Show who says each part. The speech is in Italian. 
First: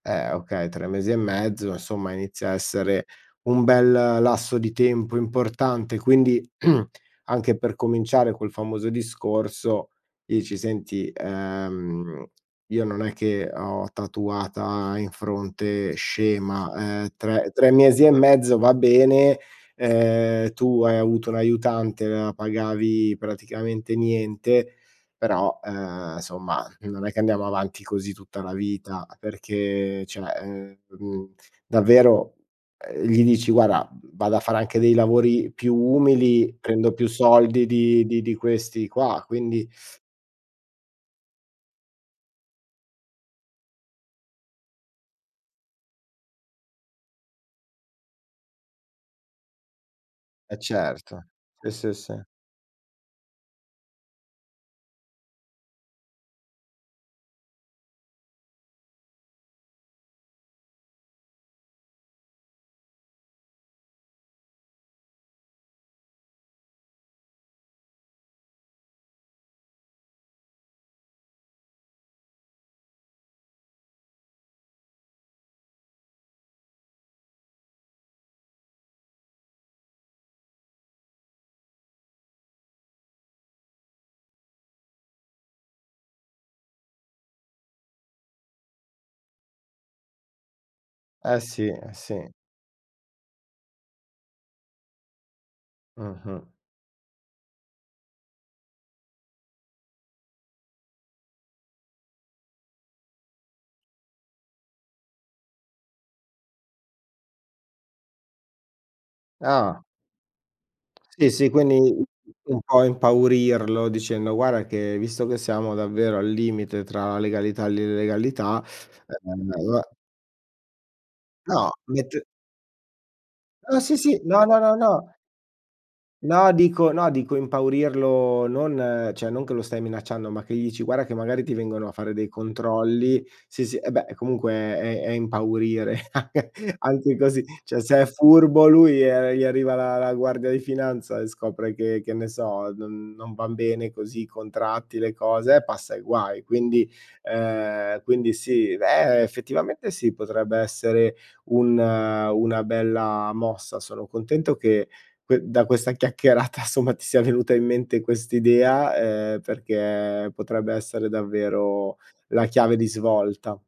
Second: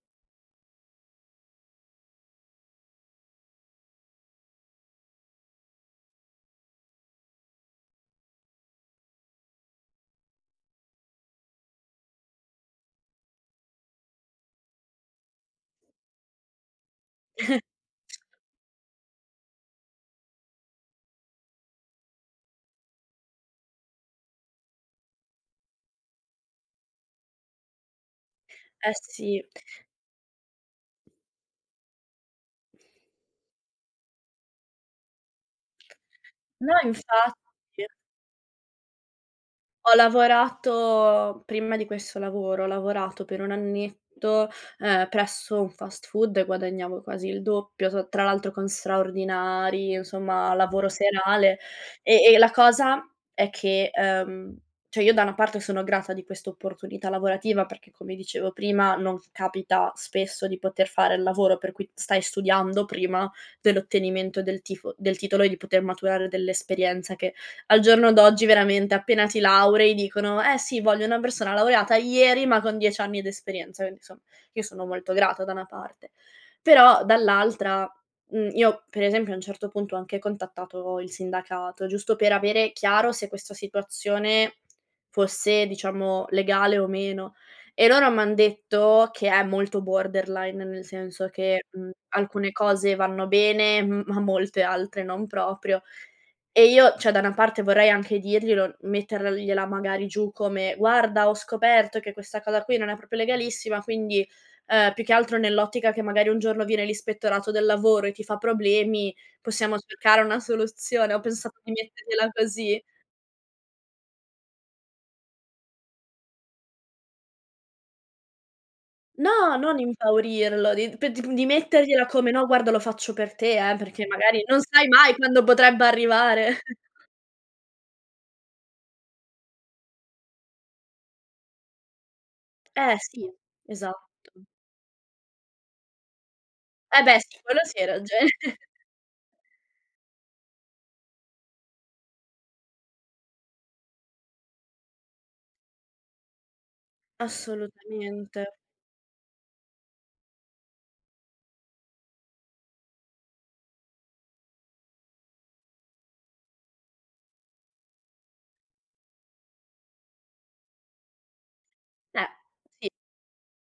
Speaker 1: Eh, okay, 3 mesi e mezzo, insomma inizia a essere un bel lasso di tempo importante. Quindi anche per cominciare quel famoso discorso dici: "Senti, ehm, io non è che ho tatuata in fronte scema, ehm, tre tre mesi e mezzo va bene, ehm, tu hai avuto un aiutante, la pagavi praticamente niente, però, ehm, somma non è che andiamo avanti così tutta la
Speaker 2: Eh
Speaker 1: vita"
Speaker 2: sì.
Speaker 1: perché cioè ehm, mhmm, davvero, ehm, gli dici: "Guarda, vado a fare anche dei lavori più umili,
Speaker 2: No,
Speaker 1: prendo più soldi
Speaker 2: infatti.
Speaker 1: di di di questi qua" quindi
Speaker 2: Ho lavorato, prima di questo lavoro, ho lavorato per un annetto, ehm, presso un fast food e guadagnavo quasi il doppio, t tra l'altro con straordinari, insomma
Speaker 1: Eh,
Speaker 2: lavoro
Speaker 1: certo.
Speaker 2: serale.
Speaker 1: Sì, sì, sì.
Speaker 2: E e la cosa è che, uhm, cioè, io da una parte sono grata di questa opportunità lavorativa perché come dicevo prima non capita spesso di poter fare il lavoro per cui stai studiando prima dell'ottenimento del tifo del titolo e di poter maturare dell'esperienza che al giorno d'oggi veramente appena ti laurei dicono: "Eh sì, voglio una persona laureata ieri, ma con 10 anni d'esperienza". Quindi insomma, io sono molto grata da una parte. Però dall'altra, mhmm, io per esempio a un certo punto ho anche contattato il sindacato, giusto per avere chiaro se questo situazione fosse diciamo, legale o meno. E loro m'han detto che è molto borderline, nel senso
Speaker 1: Eh
Speaker 2: che,
Speaker 1: sì,
Speaker 2: mhmm,
Speaker 1: eh sì.
Speaker 2: alcune cose vanno bene, m ma molte altre non proprio.
Speaker 1: Mh-mh.
Speaker 2: E io, cioè da una parte vorrei anche dirglielo, mettergliela magari giù come: "Guarda, ho scoperto che questa cosa qui non è proprio legalissima, quindi, ehm, più che altro nell'ottica che magari un giorno viene l'ispettorato del lavoro e ti fa problemi, possiamo
Speaker 1: Ah.
Speaker 2: cercare una soluzione". Ho
Speaker 1: Sì, sì,
Speaker 2: pensato di
Speaker 1: quindi
Speaker 2: mettergliela
Speaker 1: un
Speaker 2: così.
Speaker 1: po' impaurirlo dicendo: "Guarda che visto che siamo davvero al limite tra la legalità e l'illegalità, ehm,
Speaker 2: No, non
Speaker 1: allora"
Speaker 2: impaurirlo, di pet di
Speaker 1: No,
Speaker 2: mettergliela
Speaker 1: mett
Speaker 2: come: "No, guarda lo faccio per te eh,
Speaker 1: Ah sì,
Speaker 2: perché
Speaker 1: sì,
Speaker 2: magari
Speaker 1: no, no,
Speaker 2: non
Speaker 1: no,
Speaker 2: sai
Speaker 1: no
Speaker 2: mai quando potrebbe arrivare."
Speaker 1: no, dico no, dico impaurirlo non cioè non che lo stai minacciando, ma che gli dici: "Guarda che magari ti vengono a fare dei
Speaker 2: Eh
Speaker 1: controlli",
Speaker 2: sì,
Speaker 1: sì, sì, eh beh,
Speaker 2: esatt
Speaker 1: comunque è è impaurire anche
Speaker 2: Eh
Speaker 1: anche
Speaker 2: beh, sì,
Speaker 1: così,
Speaker 2: quello sì,
Speaker 1: cioè
Speaker 2: hai
Speaker 1: se è
Speaker 2: ragione.
Speaker 1: furbo lui, ehm, gli arriva la la guardia di finanza e scopre che, che ne so, non non van bene così, contratti, le cose, eh, passa i guai. Quindi, ehm, quindi
Speaker 2: Assolutamente.
Speaker 1: sì, eh, effettivamente sì, potrebbe essere un una bella mossa. Sono contento che que da questa chiacchierata somma ti sia venuta in mente quest'idea, ehm, perché potrebbe essere davvero
Speaker 2: Eh,
Speaker 1: la chiave di
Speaker 2: sì.
Speaker 1: svolta.